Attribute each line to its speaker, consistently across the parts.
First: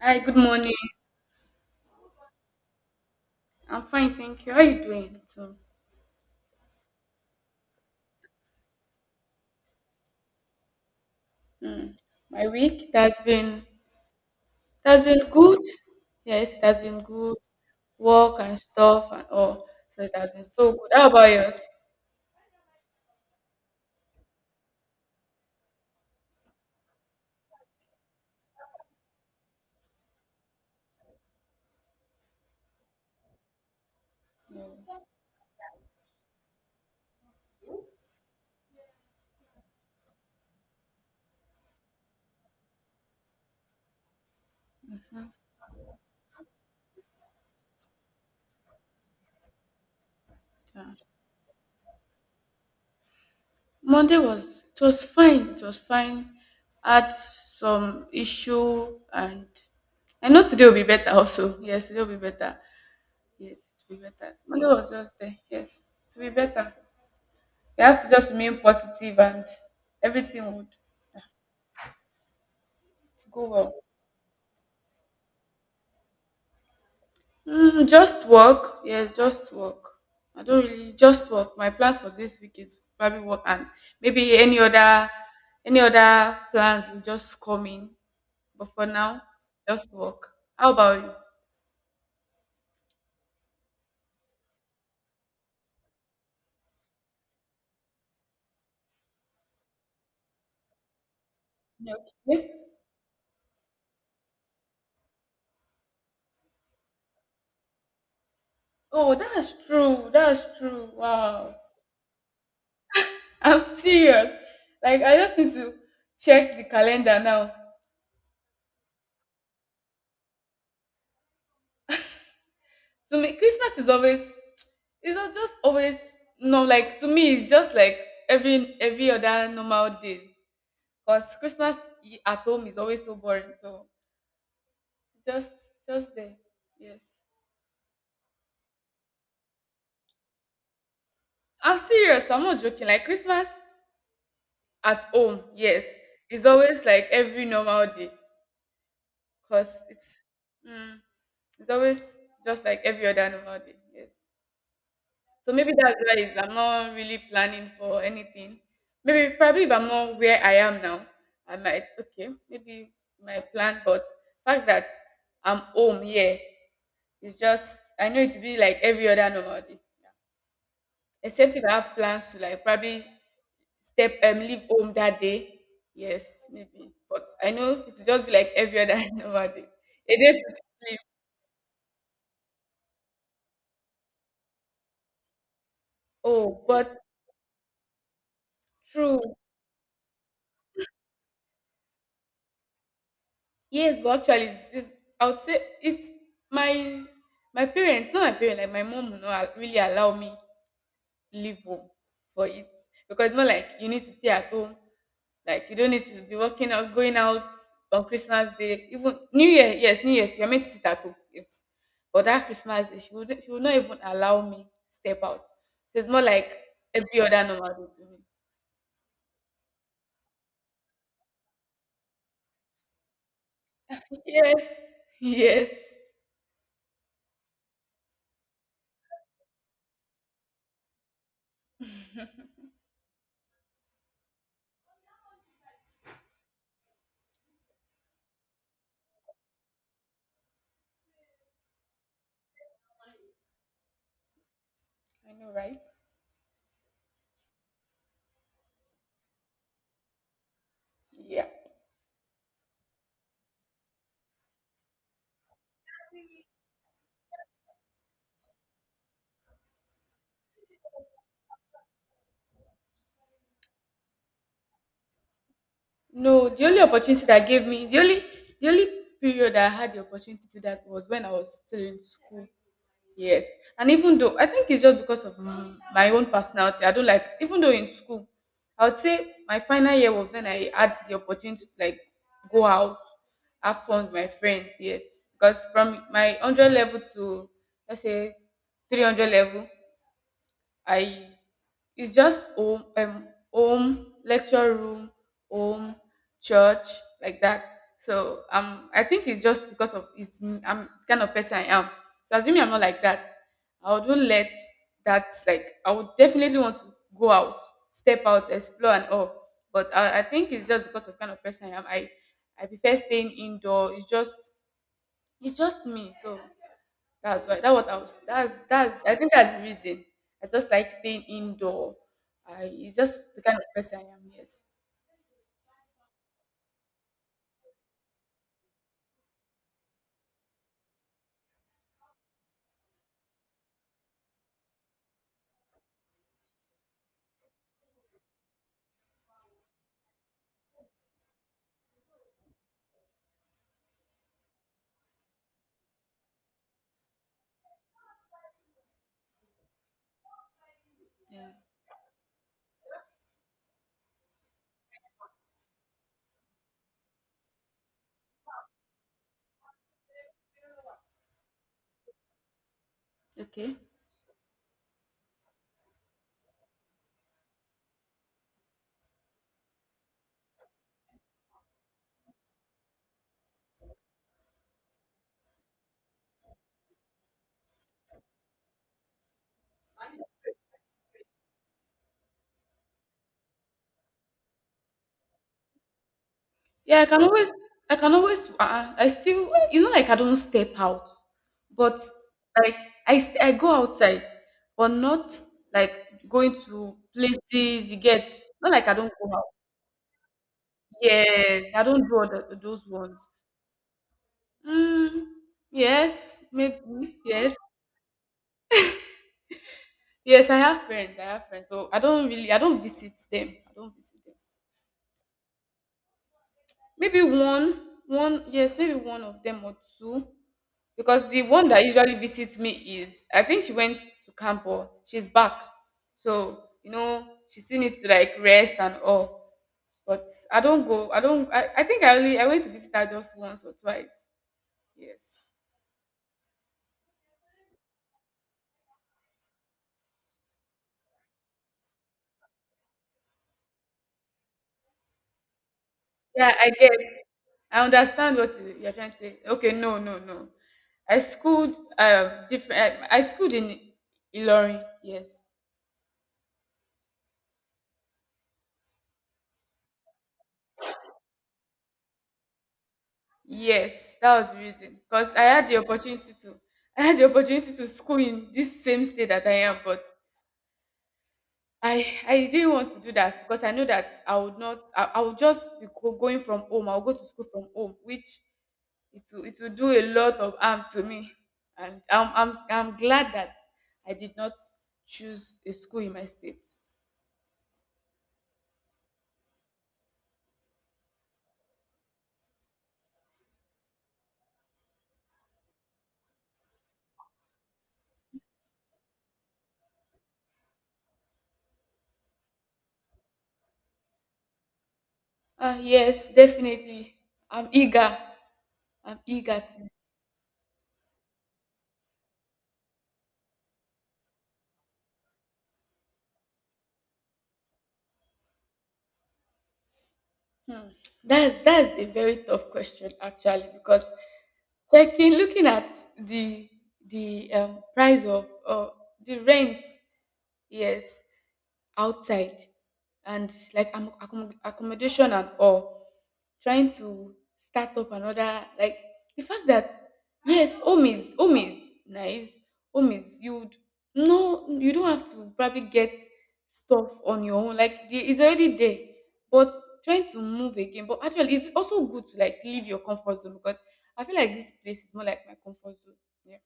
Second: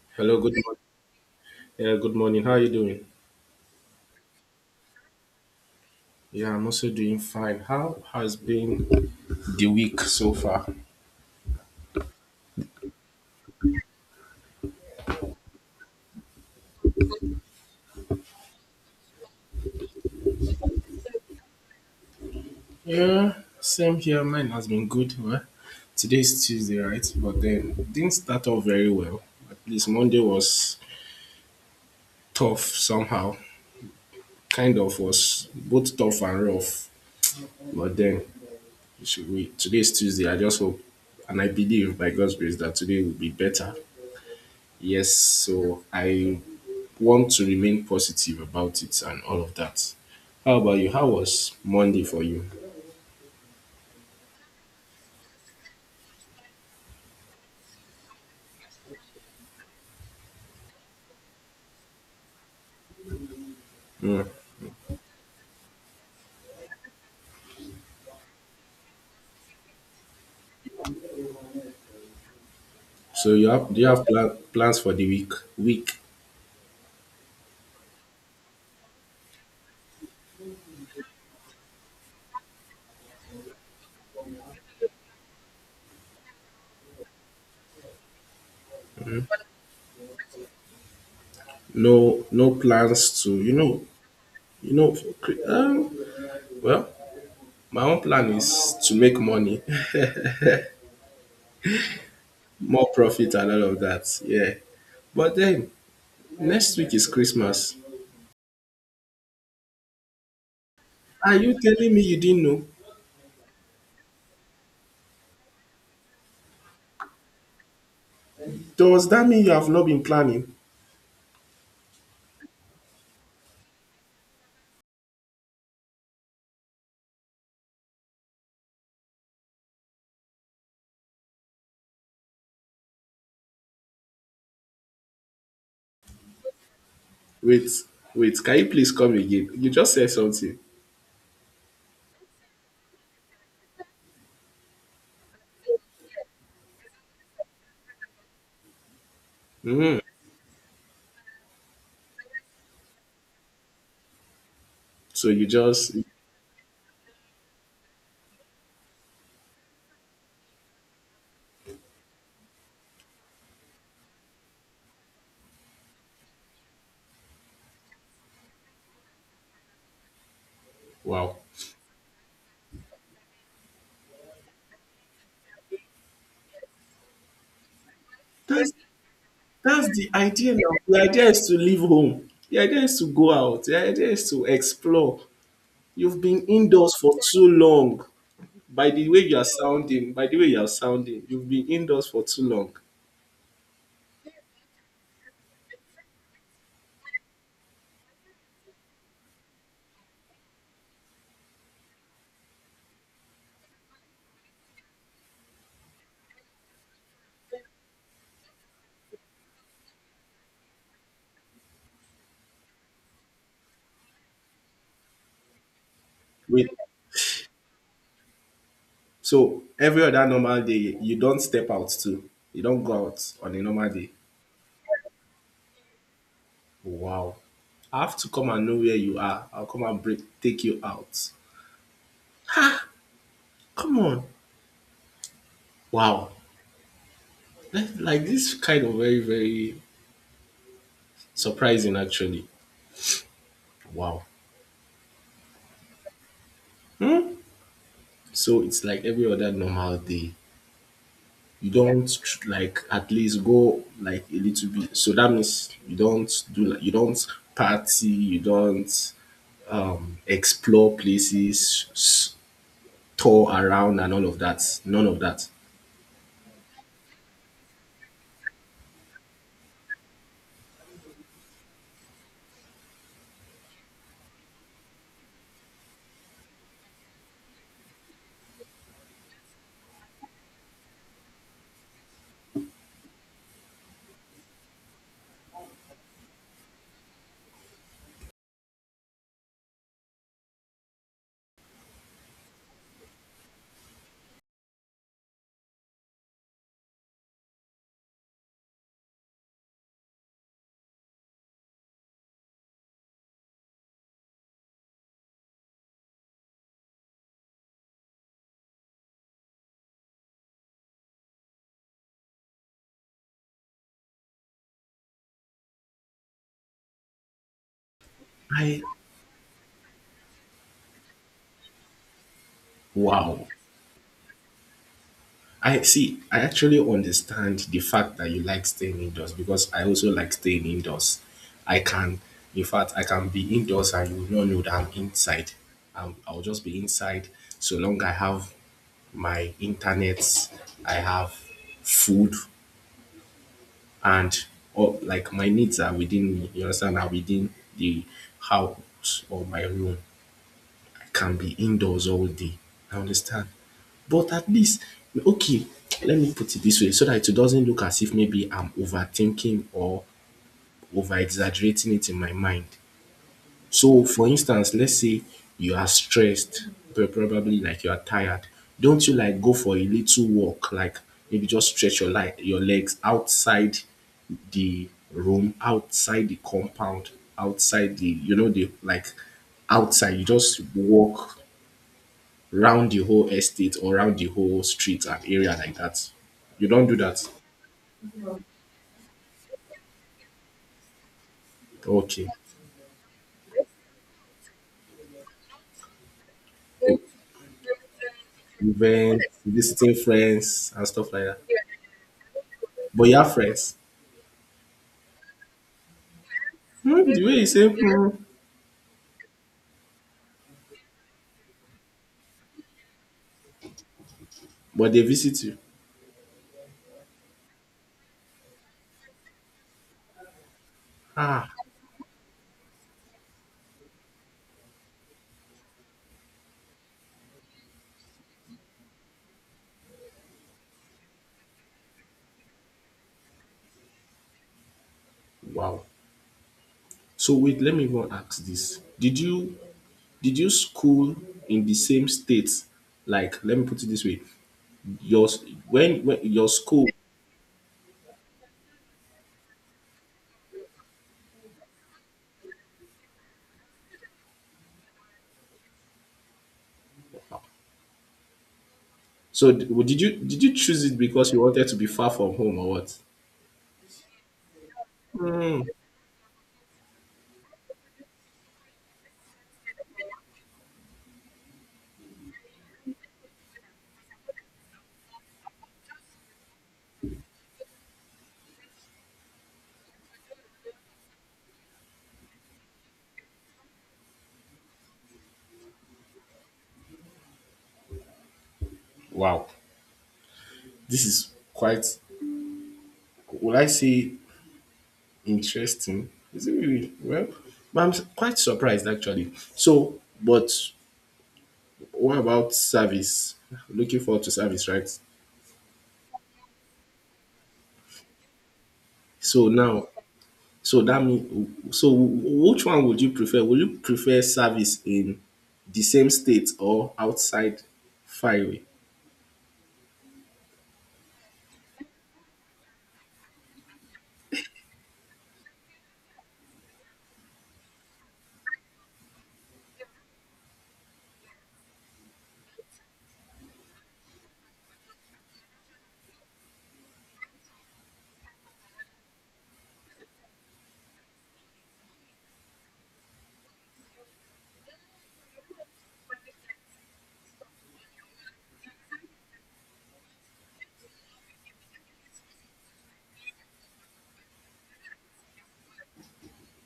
Speaker 1: Hi, good
Speaker 2: Hello, good
Speaker 1: morning.
Speaker 2: morning. Yeah, good morning. How are you doing?
Speaker 1: I'm fine, thank you. How are you doing?
Speaker 2: Yeah, I'm also doing fine. How has been the week so far?
Speaker 1: Hmm, my week that's been good. Yes, that's been good. Work and stuff and all. So it has been so good. How about yours?
Speaker 2: Yeah, same here. Mine has been good. Well, today is Tuesday, right? But then didn't start off very well. At least Monday was tough somehow. Kind of was both tough and rough. But then today is Tuesday. I just hope and I believe by God's grace that today will be better. Yes, so I want to remain positive about it and all of that. How about
Speaker 1: Yeah.
Speaker 2: you? How was Monday for you?
Speaker 1: Monday was it was fine. It was fine. Had some issue and I know today will be better also. Yes, today will be better. Yes, it will be
Speaker 2: Mm.
Speaker 1: better. Monday was just there. Yes, it will be better. We have to just remain positive and everything would. To
Speaker 2: So
Speaker 1: go
Speaker 2: you have
Speaker 1: well?
Speaker 2: do you have plans for the week?
Speaker 1: Just work. Yes, just work. I don't really just work. My plans for this week is probably work and maybe any other plans will just come in. But for now, just work. How about you?
Speaker 2: No, no plans to you know. cre- Um, well, my own plan is to make money,
Speaker 1: Yeah. Yeah.
Speaker 2: more profit, and all of that. Yeah. But then next week is Christmas.
Speaker 1: Oh, that's true. That's true.
Speaker 2: Are
Speaker 1: Wow.
Speaker 2: you telling me you didn't know?
Speaker 1: I'm serious. Like I just need to check the calendar now.
Speaker 2: Does that mean you have not been planning?
Speaker 1: To me, Christmas is always, just always, no, like to me it's just like every other normal day. Because Christmas, at home is always so boring, so just just there, yes.
Speaker 2: Wait, wait. Can you please come again? You just said something.
Speaker 1: I'm serious, I'm not joking. Like Christmas at home, yes, it's always like every normal day because
Speaker 2: Mm.
Speaker 1: mm, it's always just like every other normal day, yes.
Speaker 2: So you
Speaker 1: So maybe
Speaker 2: just.
Speaker 1: that's why I'm not really planning for anything. Maybe probably if I'm not where I am now, I might okay, maybe my plan, but fact that I'm home here is just I know it will be like every other normal day.
Speaker 2: Wow.
Speaker 1: Except if I have plans to like probably step leave home that day. Yes, maybe. But I know it will just be like
Speaker 2: That's
Speaker 1: every other normal day.
Speaker 2: that's the
Speaker 1: A day to
Speaker 2: idea now.
Speaker 1: sleep.
Speaker 2: The idea is to leave home. The idea is to go out. The idea is to explore. You've been
Speaker 1: Oh,
Speaker 2: indoors
Speaker 1: but
Speaker 2: for too long. By the way
Speaker 1: true.
Speaker 2: you are sounding, by the way you are sounding, you've been indoors for too long.
Speaker 1: Yes, but actually, I would say it's my my parents, not my parents, like my mom will not really allow me leave home for it because it's not like you need to stay at home, like you don't need to be working out, going out on Christmas Day, even New Year. Yes, New Year, you're meant to sit at home. Yes, but that Christmas Day, she would not even allow me step out. So it's more like
Speaker 2: Wait.
Speaker 1: every other normal day to
Speaker 2: So every other normal day, you don't step out too. You don't go out on a normal
Speaker 1: me.
Speaker 2: day.
Speaker 1: Yes, yes,
Speaker 2: Wow. I have to come and know where you are. I'll come and take you out. Come on. Wow. Like this kind of very, very surprising actually. Wow.
Speaker 1: I know, right?
Speaker 2: So it's like every other normal day.
Speaker 1: Yeah.
Speaker 2: You don't like at least go like a little bit. So that means you don't do like you don't party, you don't explore places, tour around and all of that. None of that.
Speaker 1: No, the only opportunity that gave me, the only period that I had the opportunity to that was when I was still in school. Yes, and even though I think it's just because of my own personality, I don't like. Even though in school, I would say my final year was when I had the opportunity to like go out, have fun with my friends. Yes, because from my 100 level to let's say 300 level, I it's just home, home, lecture room, home, church, like that. So I think it's just because of am the kind of person I am. So assuming I'm not like that, I wouldn't let that like I would definitely want to go out, step out, explore and all. But I think it's just because of kind of person I am. I prefer staying indoor. It's just me. So that's why that what I was that's
Speaker 2: I
Speaker 1: that's I think that's the reason. I just like staying indoor. I it's just the
Speaker 2: wow.
Speaker 1: kind of person I am, yes.
Speaker 2: I see, I actually understand the fact that you like staying indoors because I also like staying indoors. I can, in fact, I can be indoors and you will not know that I'm inside. I'll just be inside so long I have my internet, I have food, and or like my needs are within me. You understand? Are within the house or my room can
Speaker 1: Yeah.
Speaker 2: be indoors all day. I understand. But at least, okay, let me put it this way so that it doesn't look as if maybe I'm overthinking or over exaggerating it in my mind.
Speaker 1: Okay.
Speaker 2: So, for instance, let's say you are stressed, probably like you are tired. Don't you like go for a little walk, like maybe just stretch your legs outside the room, outside the compound, outside the outside. You just walk round the whole estate or round the whole street and area like that. You don't do
Speaker 1: Yeah, I
Speaker 2: that.
Speaker 1: can always I still it's not like I don't step out, but
Speaker 2: Okay.
Speaker 1: like I go outside, but not like going to places you get. Not like I don't
Speaker 2: Events,
Speaker 1: go out.
Speaker 2: visiting friends and stuff like that.
Speaker 1: Yes, I don't do all the, those
Speaker 2: But you
Speaker 1: ones.
Speaker 2: have friends.
Speaker 1: Mm, yes,
Speaker 2: Hmm,
Speaker 1: maybe
Speaker 2: the way you
Speaker 1: yes.
Speaker 2: say, hmm,
Speaker 1: Yes, I have friends. I have friends, but I don't really. I don't visit them. I don't visit them.
Speaker 2: but they visit you.
Speaker 1: Maybe one, one. Yes, maybe one of them or two. Because the
Speaker 2: Ah,
Speaker 1: one that usually visits me is, I think she went to camp or she's back. So you know, she still needs to like rest and all. But I don't go. I don't. I think I only I went to visit her just once or twice. Yes.
Speaker 2: wow. So wait, let me even ask this. Did you school in the same state? Like, let me put it this way. Your s- when your
Speaker 1: Yeah, I
Speaker 2: school.
Speaker 1: guess. I understand what you're trying to say. Okay, no, no, no. I schooled different. I schooled in Ilorin. Yes,
Speaker 2: So did you choose it because you wanted to be far from home or what?
Speaker 1: yes, that was the reason. Because I
Speaker 2: Hmm.
Speaker 1: had the opportunity to, I had the opportunity to school in this same state that I am, but I didn't want to do that because I know that I would not. I would just be going from home. I'll go to school from home, which it will do a lot of harm to me. And I'm glad that I did not choose a school in my state.
Speaker 2: Wow. This is quite, would I say interesting? Is it really? Well, but I'm quite surprised actually. So, but what about service? Looking forward to service, right?
Speaker 1: Yes, definitely. I'm eager. I'm
Speaker 2: So
Speaker 1: eager
Speaker 2: now,
Speaker 1: to.
Speaker 2: so that means, so which one would you prefer? Would you prefer service in the same state or outside far away?
Speaker 1: Hmm. That's a very tough question actually because checking, looking at the the price of the rent, yes, outside and like accommodation and all, trying to start up another like the fact that yes home is nice, home is no you don't have to probably get stuff on your own like the, it's already there but trying to move again, but actually it's also good to like leave your comfort zone because I feel like this place is more like my comfort zone, yeah,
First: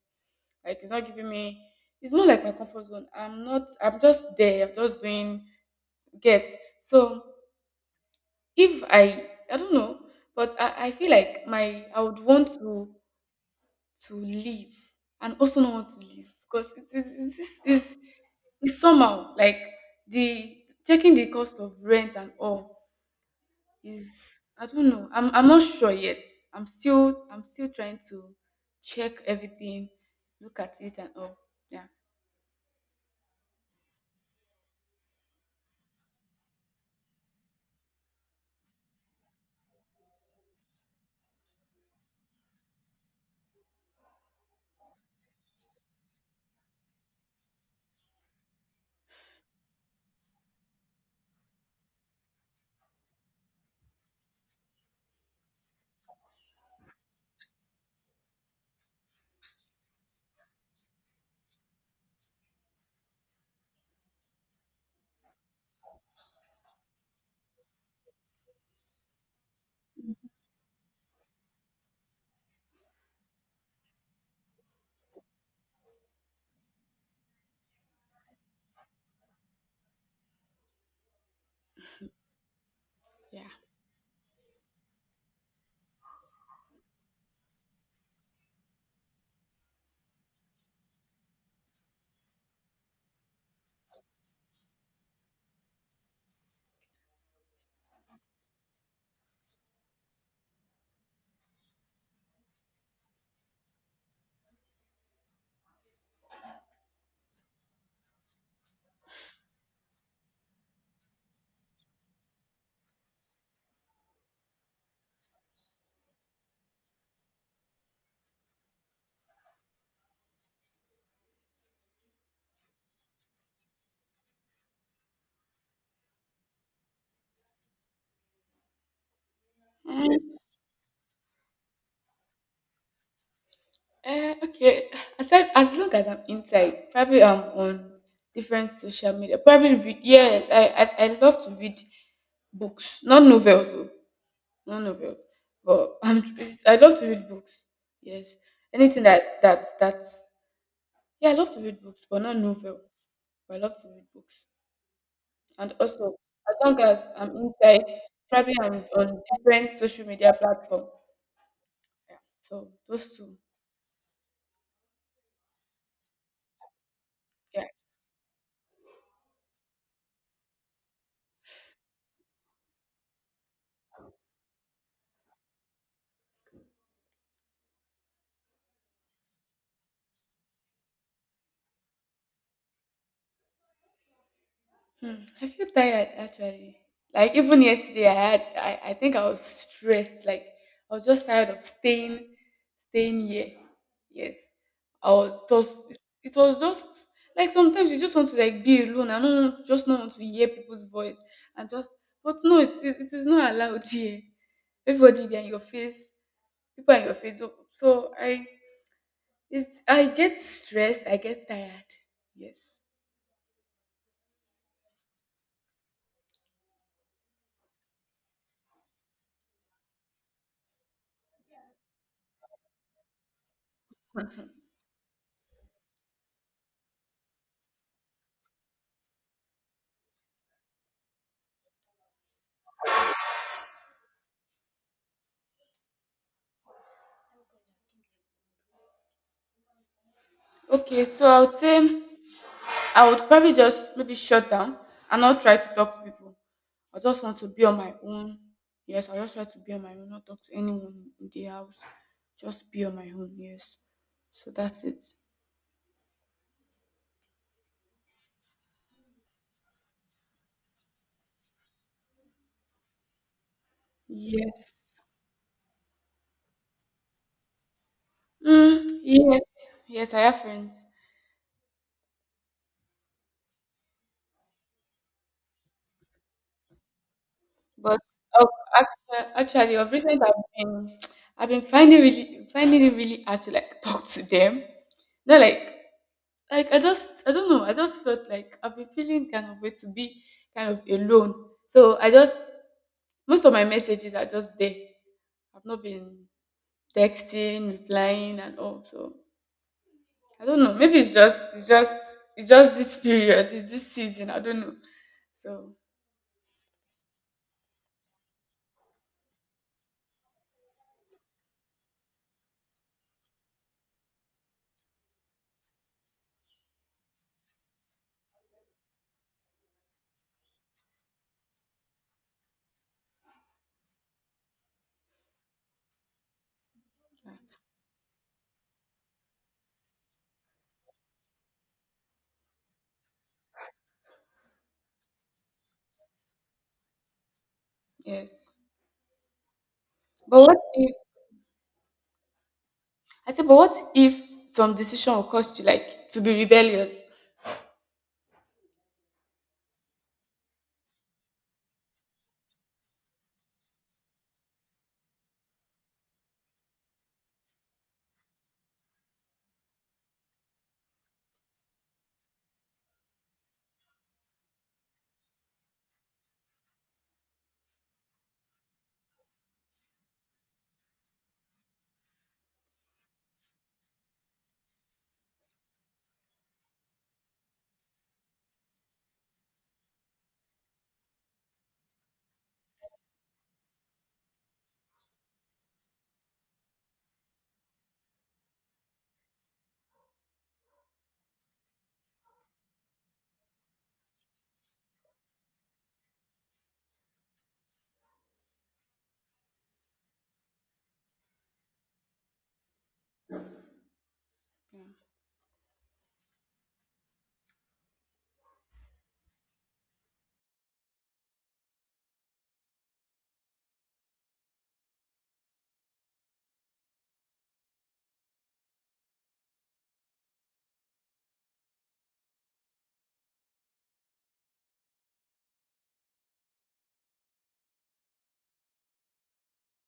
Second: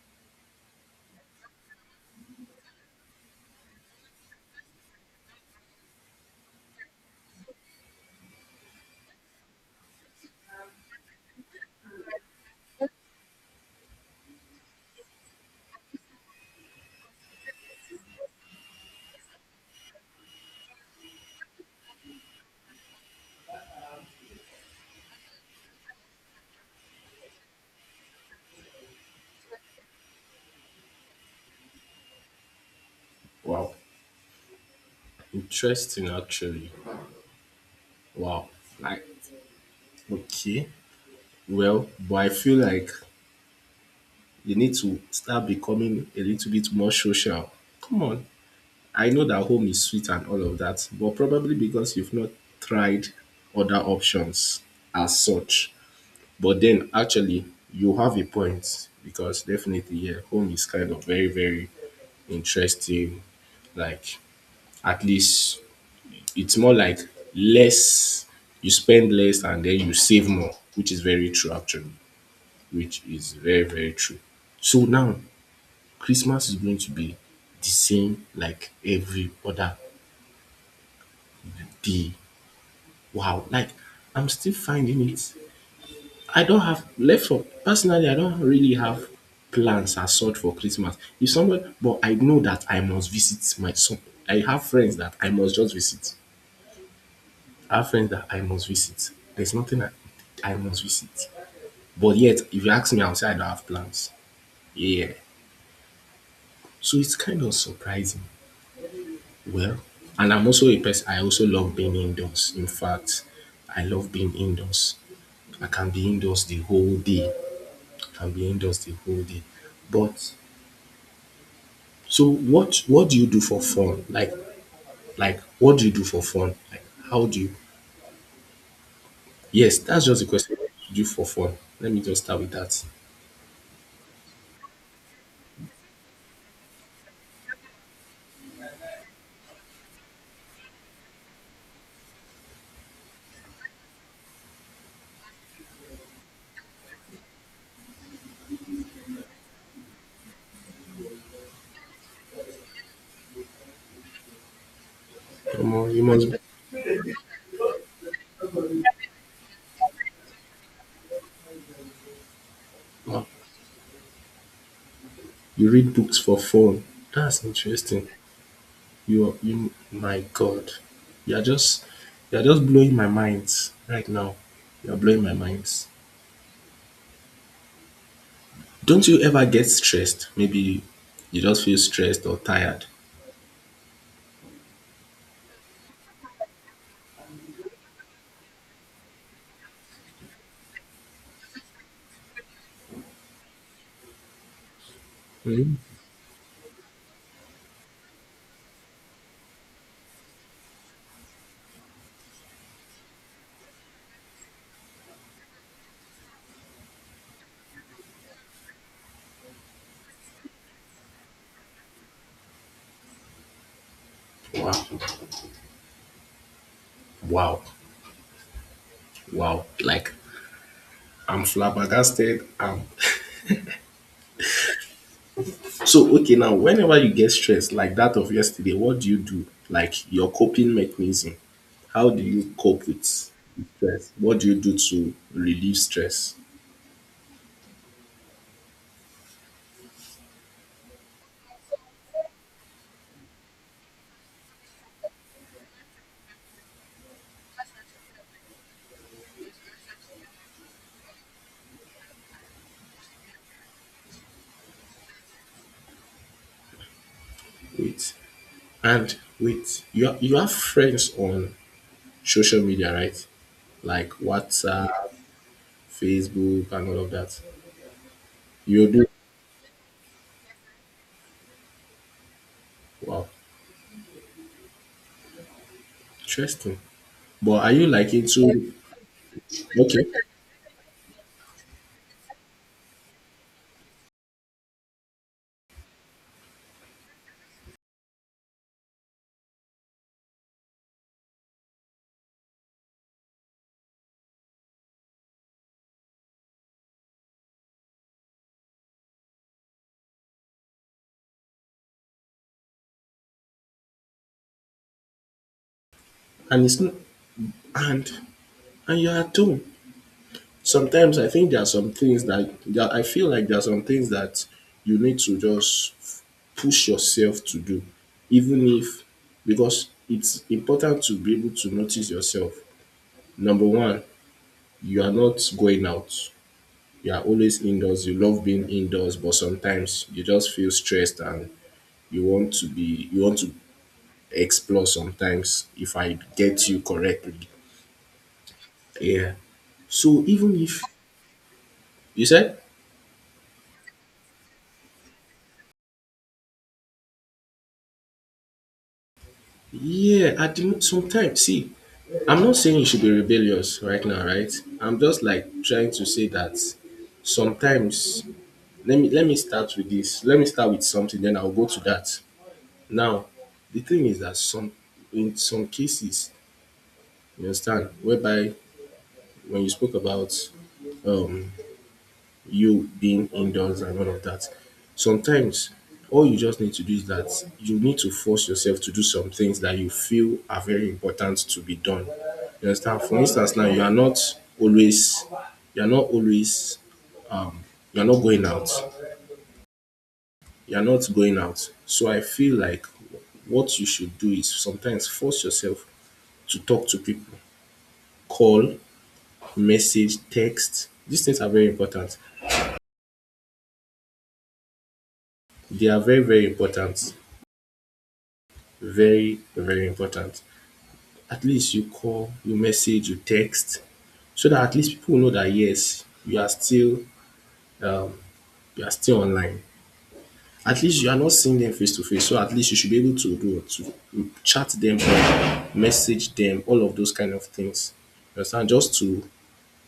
Speaker 1: like it's not giving me, it's more like my comfort zone, I'm not I'm just there I'm just doing get, so if I don't know but I feel like my I would want to leave and also not want to leave because it is this is somehow like the checking the cost of rent and all is I don't know I'm not sure yet, I'm still trying to check everything, look at it and all, yeah,
Speaker 2: Wow, interesting actually. Wow, like okay, well, but I feel like you need to start becoming a little bit more social. Come on. I know that home is sweet and all of that, but probably because you've not tried other options as such. But then actually, you have a point because definitely, yeah, home is kind of very, very interesting. Like, at least it's more like less, you spend less and then you save more, which is very true, actually, which is very, very true. So now, Christmas is going to be the same like every other day. Wow,
Speaker 1: yeah.
Speaker 2: like I'm still finding it. I don't have left for personally, I don't really have plans as such for Christmas. If somebody but I know that I must visit my some I have friends that I must just visit. I have friends that I must visit. There's nothing I must visit. But yet if you ask me, I'll say I don't have plans. Yeah. So it's kind of surprising. Well. And I'm also a person, I also love being indoors. In fact, I love being indoors. I can be indoors the whole day. I can be indoors the whole day. But so what do you do for fun? Like what do you do for fun? Like how do you yes, that's just the question. What do you do for fun? Let me just start with that.
Speaker 1: Okay. I said as long as I'm inside, probably I'm on different social media. Probably read, yes, I love to read books, not novels, though. Not novels, but I'm I love to read books. Yes, anything that that's yeah, I love to read books, but not novels. But I love to read books, and
Speaker 2: Omo,
Speaker 1: also as long as I'm inside, probably I'm on different social media platform. So those
Speaker 2: uh,
Speaker 1: two,
Speaker 2: you read books for fun. That's
Speaker 1: yeah.
Speaker 2: interesting. You, my God. You're just you're just blowing my mind right now. You're blowing my mind. Don't you ever get stressed? Maybe you just feel stressed or tired.
Speaker 1: Hmm, I feel tired actually. Like even yesterday, I had I think I was stressed. Like I was just tired of staying here. Yes, I was just was just like sometimes you just want to like be alone. I don't just not want to hear people's voice and just but no, it is not allowed here. Everybody they are in your face. People are in your face. So, so I it's I get stressed. I get tired. Yes.
Speaker 2: Wow. Wow. Wow. Like I'm flabbergasted. So, okay, now whenever you get stressed like that of yesterday, what do you do? Like your coping mechanism. How do you cope with stress? What do you do to relieve stress?
Speaker 1: Okay, so I would say. I would probably just maybe shut down and not try to talk to people. I just want to be on my own. Yes, I just try to be on my own, not talk to anyone in the house. Just be on my own. Yes. So that's it.
Speaker 2: Wait. And with you, you have friends on social media, right? Like
Speaker 1: Yes.
Speaker 2: WhatsApp, Facebook, and all of that. You do.
Speaker 1: Yes. Yes, I have friends.
Speaker 2: Wow, interesting. But are you
Speaker 1: But
Speaker 2: like
Speaker 1: oh,
Speaker 2: into?
Speaker 1: actually, actually, of
Speaker 2: Okay,
Speaker 1: recent I've been finding really finding it really hard to like talk to them. Not like like I just I don't know. I just felt like I've been feeling kind of way to be kind of alone. So I just most of my messages are just there. I've not been texting, replying and all. So I don't know. Maybe it's just it's just this period, it's this season. I don't know. So
Speaker 2: and it's not, and and you are too. Sometimes I think there are some things that I feel like there are some things that you need to just push yourself to do, even if, because it's important to be able to notice yourself. Number one, you are not going out, you are always indoors, you love being indoors, but sometimes you just feel stressed and you want to explore sometimes, if I get you correctly,
Speaker 1: yes.
Speaker 2: yeah. So
Speaker 1: But
Speaker 2: even
Speaker 1: what
Speaker 2: if
Speaker 1: if
Speaker 2: you said,
Speaker 1: I said but what if some decision will cost you like to be rebellious?
Speaker 2: yeah, at the sometimes, see, I'm not saying you should be rebellious right now, right? I'm just like trying to say that sometimes. Let me start with this. Let me start with something, then I'll go to that. Now, the thing is that some in some cases, you understand? Whereby when you spoke about um, you being indoors and all of that, sometimes all you just need to do is that you need to force yourself to do some things that you feel are very important to be done. You understand? For instance, now you are not always, you are not always, um, you are not going out. You are not going out. So I feel like what you should do is sometimes force yourself to talk to people, call, message, text. These things are very important. They are very, very important. Very, very important. At least you call, you message, you text, so that at least people know that, yes, um you are still online. At least you are not seeing them face to face. So at least you should be able to do to chat them, message them, all of those kind of things. You understand? Just to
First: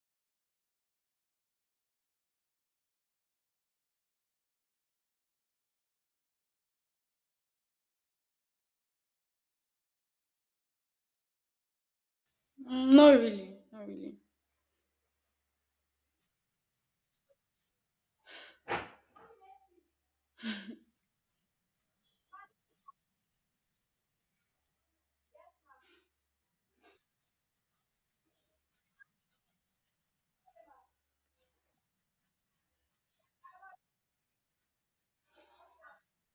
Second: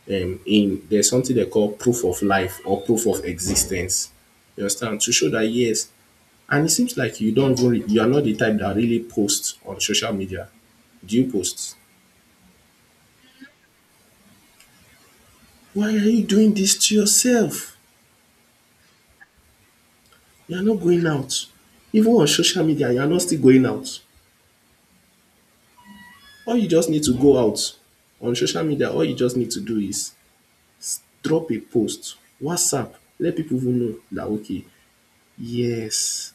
Speaker 2: in there's something they call proof of life or proof of existence. You understand? To show that, yes, and it seems like you don't even, you are not the type that really posts on social media. Do you post?
Speaker 1: Not really. Not really.
Speaker 2: Why are you doing this to yourself? You are not going out. Even on social media, you are not still going out. All you just need to go out on social media, all you just need to do is drop a post, WhatsApp, let people even know that, okay, yes.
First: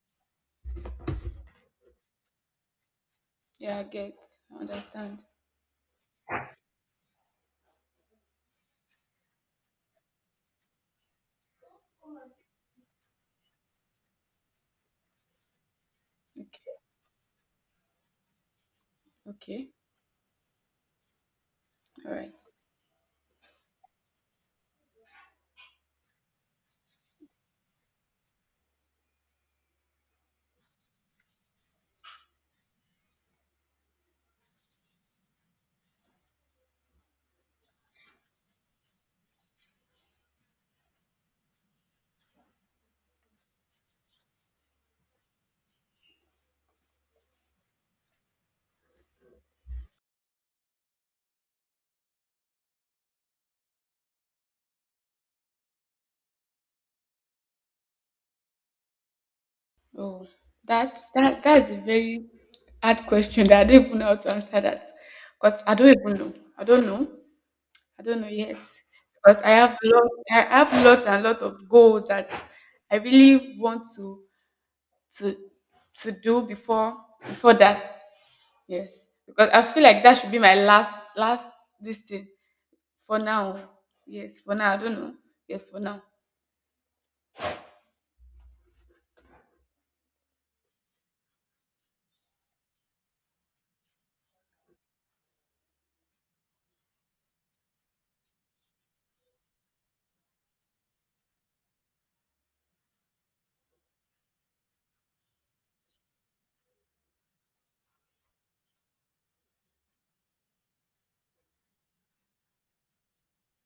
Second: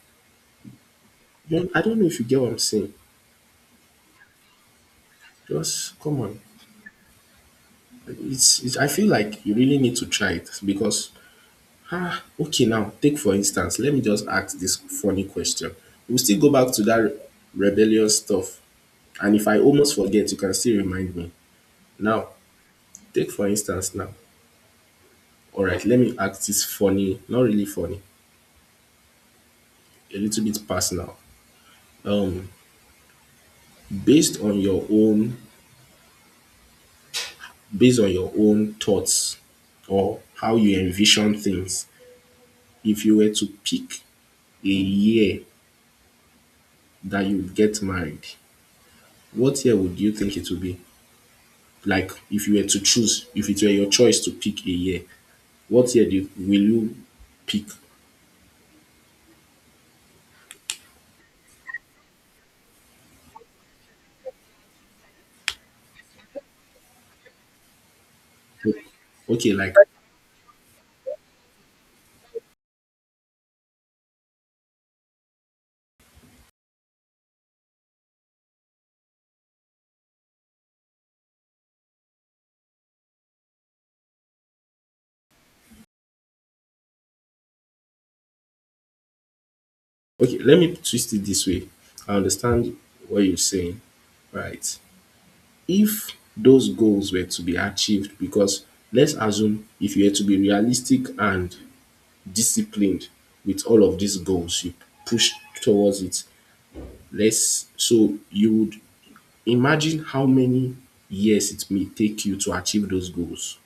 Speaker 2: You know, I don't know if you get what I'm saying.
Speaker 1: Yeah, I get. I understand.
Speaker 2: Just come on. It's, I feel like you really need to try it because, ah, okay, now, take for instance, let me just ask this funny question. We'll still go back
Speaker 1: Okay.
Speaker 2: to that rebellious stuff. And if I
Speaker 1: Okay.
Speaker 2: almost forget, you can still remind me.
Speaker 1: All
Speaker 2: Now,
Speaker 1: right.
Speaker 2: take for instance now. All right, let me ask this funny, not really funny, a little bit personal. Um, based on your own, based on your own, thoughts or how you envision things, if you were to pick a year that you would get married, what year would you think it would be? Like, if you were to choose, if it were your choice to pick a year, what year do you, will you pick?
Speaker 1: Oh, that that's a very hard question that I don't even know how to answer that. Because I don't even know. I don't know. I don't know yet. Because I
Speaker 2: Okay, like
Speaker 1: have lot I have lots and lot of goals that I really want to to to do before before that. Yes. Because I feel like that should be my last this thing for now. Yes, for now. I don't know. Yes, for now.
Speaker 2: okay, let me twist it this way. I understand what you're saying, right? If those goals were to be achieved, because let's assume if you were to be realistic and disciplined with all of these goals, you push towards it. Let's so you would imagine how many years it may take you to achieve those goals.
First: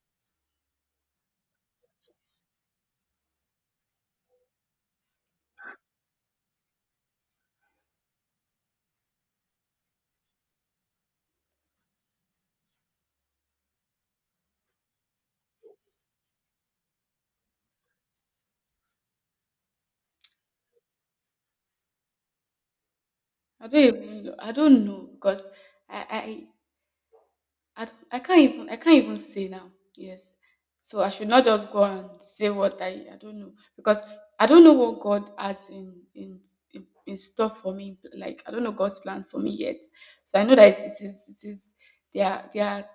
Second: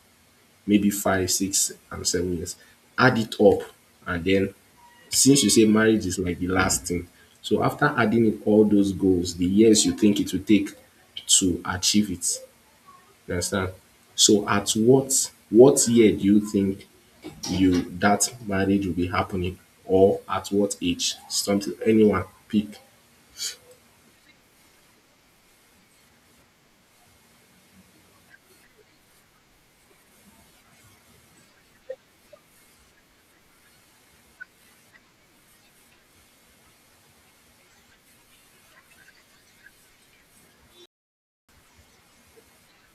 Speaker 2: Maybe five, 6, and 7 years. Add it up, and then since you say marriage is like the last thing, so after adding up all those goals, the years you think it will take to achieve it, you understand? So at what year do you think you that marriage will be happening, or at what age? Something anyone pick.
Speaker 1: I don't even know. I don't know because I, I don't, I can't even say now. Yes. So I should not just go and say what I don't know because I don't know what God has in in store for me. Like I don't know God's plan for me yet. So I know that it is there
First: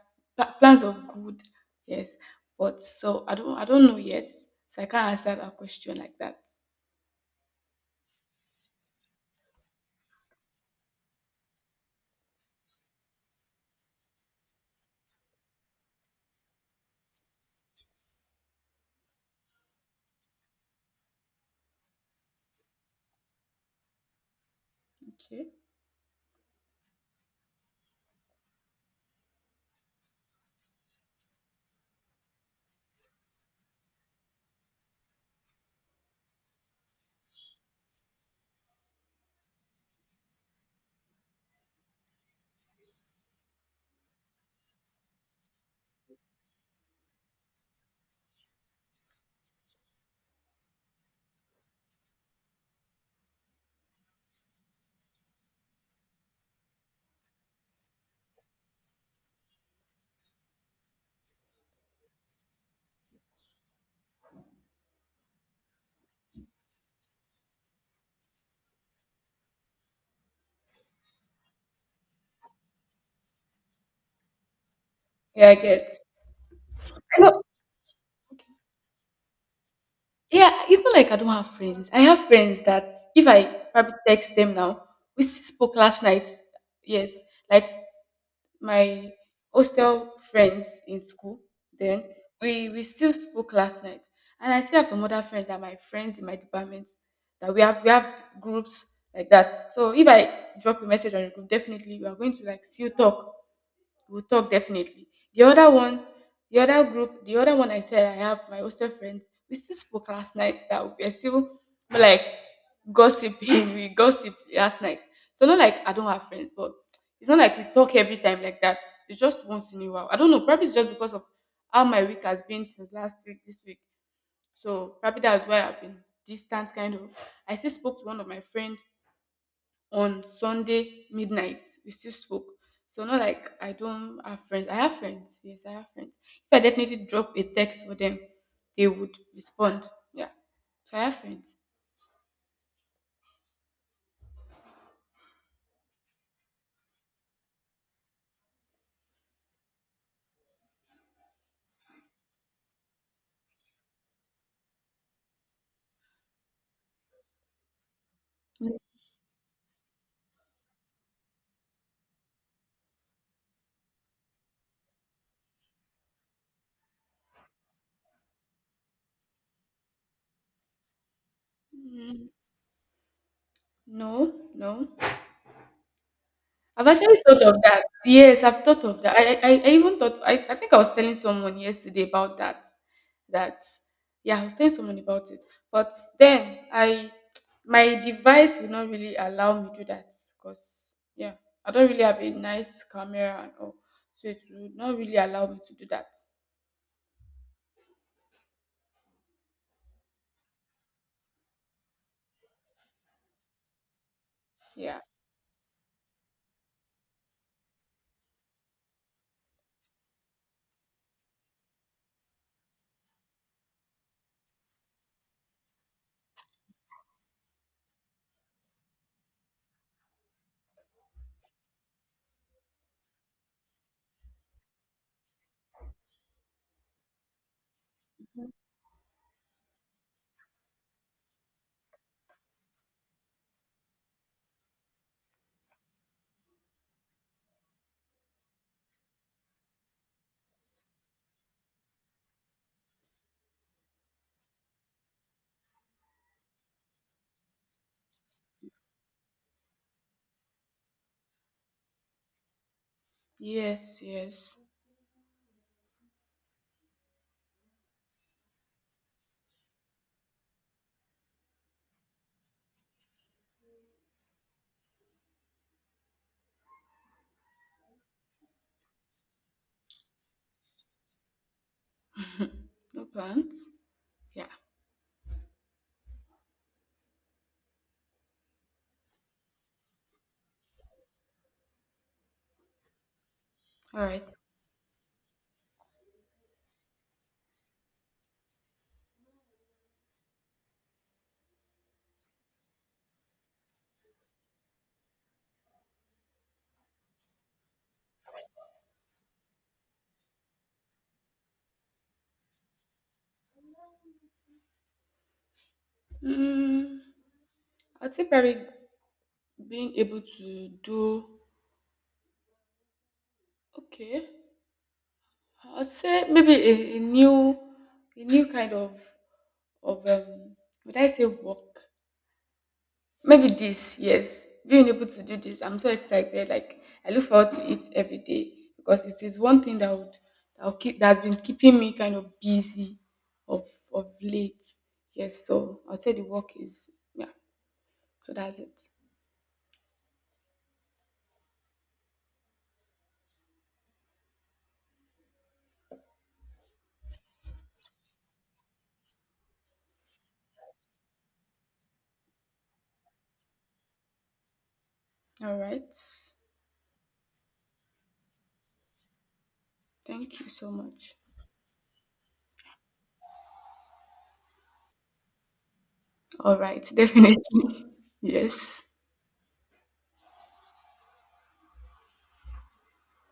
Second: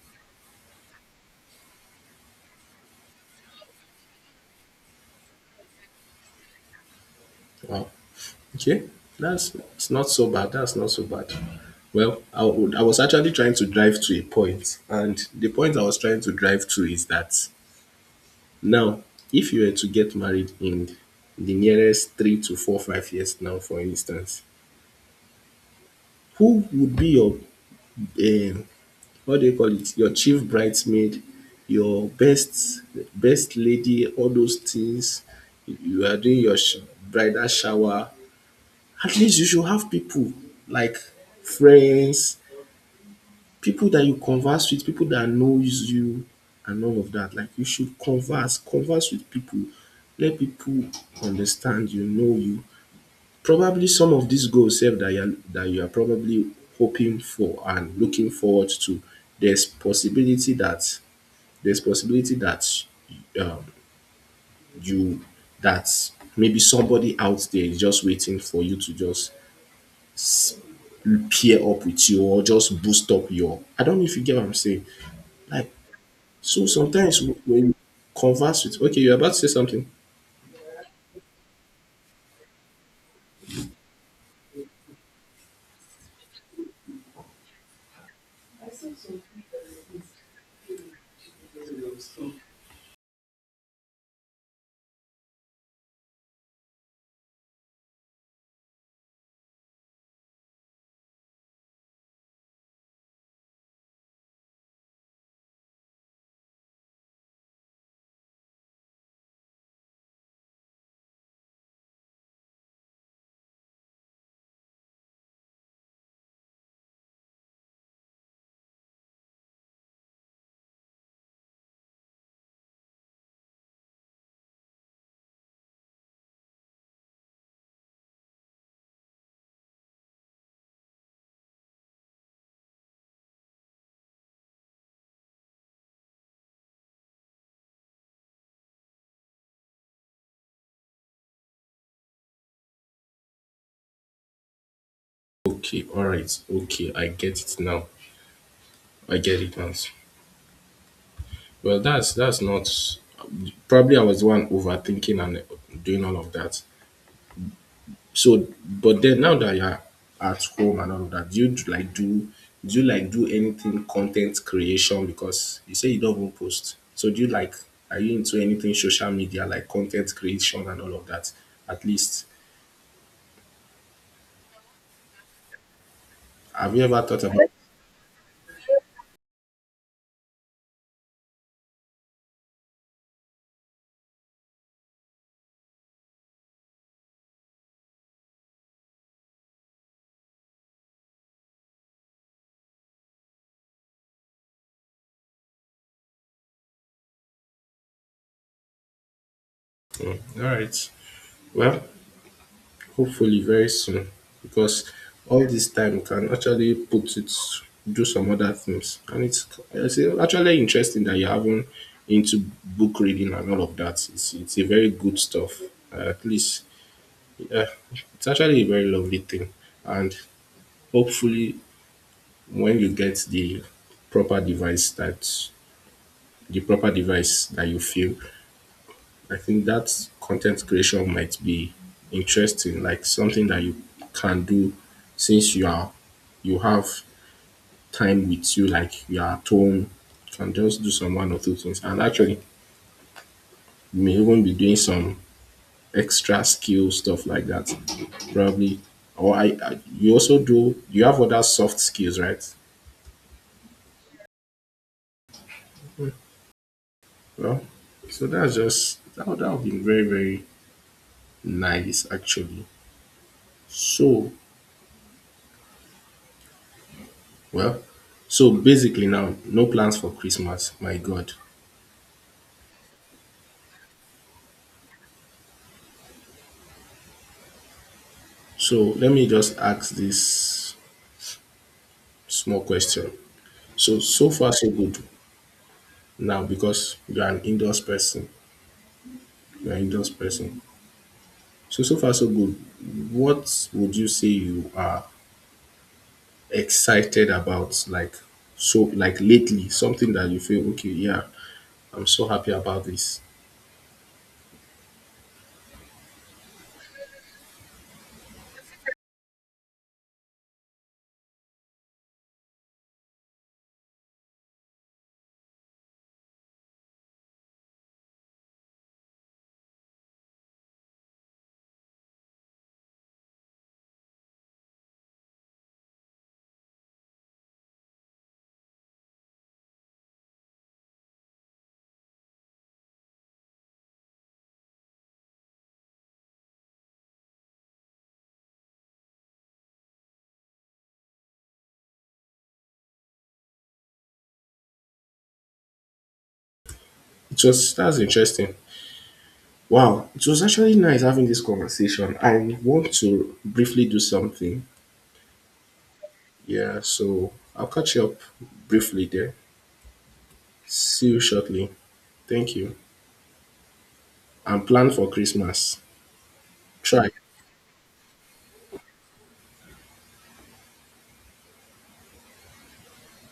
Speaker 1: plans of good. Yes. But so I don't know yet. So I can't answer that question like that.
Speaker 2: Wow. Okay. That's it's not so bad. That's not so bad. Well, I was actually trying to drive to a point, and the point I was trying to drive to is that now, if you were to get married in the nearest three to four, 5 years now, for instance,
Speaker 1: Okay.
Speaker 2: who would be your, um, what do you call it, your chief bridesmaid, your best lady, all those things. You are doing your bridal shower. At least you should have people like friends, people that you converse with, people that knows you and all of that. Like you should converse with people, let people understand you, know you. Probably some of these goals sef that you are probably hoping for and looking forward to, there's possibility that there's possibility that um you that maybe somebody out there is just waiting for you to just pair up with you or just boost up your. I don't know if you get what I'm saying.
Speaker 1: Yeah, I
Speaker 2: Like
Speaker 1: get.
Speaker 2: so sometimes when you converse with, okay, you're about to say something.
Speaker 1: Yeah, it's not like I don't have friends. I have friends that if I probably text them now, we still spoke last night. Yes, like my hostel friends in school. Then we still spoke last night, and I still have some other friends that are my friends in my department that we have groups like that. So if I drop a message on the group, definitely we are going to like still talk. We'll talk definitely. The other one, the other group, the other one I said I have my hostel friends. We still spoke last night that we are still like gossiping. We gossiped last night. So not like I don't have friends, but it's not like we talk every time like that. It's just once in a while. I don't know. Probably it's just because of how my week has been since last week, this week. So probably that's why I've been distant kind of. I still spoke to one of my friends on Sunday midnight. We still spoke. So not like I don't have friends. I have friends. Yes, I have friends. If I definitely drop a text for them, they would respond. Yeah. So I have friends.
Speaker 2: Okay, all right, okay, I get it now. I get it now. Well, that's not, probably I was the one overthinking and doing all of that. So, but then now that you're at home and all of that, do like do you like do anything content creation? Because you say you don't even post. So do you like, are you into anything social media like content creation and all of that? At least
Speaker 1: Mm, no, no.
Speaker 2: have you
Speaker 1: I've
Speaker 2: ever
Speaker 1: actually
Speaker 2: thought about
Speaker 1: thought
Speaker 2: it?
Speaker 1: of that. Yes, I've thought of that. I even thought, I think I was telling someone yesterday about that. That, yeah, I was telling someone about it. But then I, my device would not really allow me to do that because, yeah, I don't really have a nice camera and all. So it would not really allow me to do that.
Speaker 2: All right. Well, hopefully very soon, because
Speaker 1: Yeah.
Speaker 2: all this time can actually put it, do some other things. And it's actually interesting that you're having into book reading and all of that. It's a very good stuff. At least, yeah, it's actually a very lovely thing. And hopefully when you get the proper device that the proper device that you feel, I think that content creation might be interesting, like something that you can do since you are, you have time with you, like you are at home, you can just do some one or two things. And actually you may even be doing some extra skill stuff like that. Probably. Or I you also, do you have other soft skills, right?
Speaker 1: Yes, yes.
Speaker 2: Well, so that's just that would be very, very nice actually. So, well, so basically now, no plans for Christmas. My God.
Speaker 1: No plans. Yeah.
Speaker 2: So let me just ask this small question. So
Speaker 1: All right.
Speaker 2: so far so good now, because you are an indoors person. You are an indoors person. So so far so good. What would you say you are excited about? Like so like lately, something that you feel okay, yeah, I'm so happy about this.
Speaker 1: Mm, I'd say probably being able to do, okay. I would say maybe a new kind of of um would I say work? Maybe this, yes. Being able to do this, I'm so excited. Like I look forward to it every day because it is one thing that would that will keep that's been keeping me kind of busy of of late. Yes, so I'll say the work is yeah. So that's it.
Speaker 2: It was that's interesting. Wow, it was actually nice having this conversation. I want to briefly do something.
Speaker 1: All right.
Speaker 2: Yeah, so I'll catch you up briefly there.
Speaker 1: Thank you so
Speaker 2: See
Speaker 1: much.
Speaker 2: you shortly. Thank you. And plan for Christmas.
Speaker 1: All right,
Speaker 2: Try.
Speaker 1: definitely. Yes.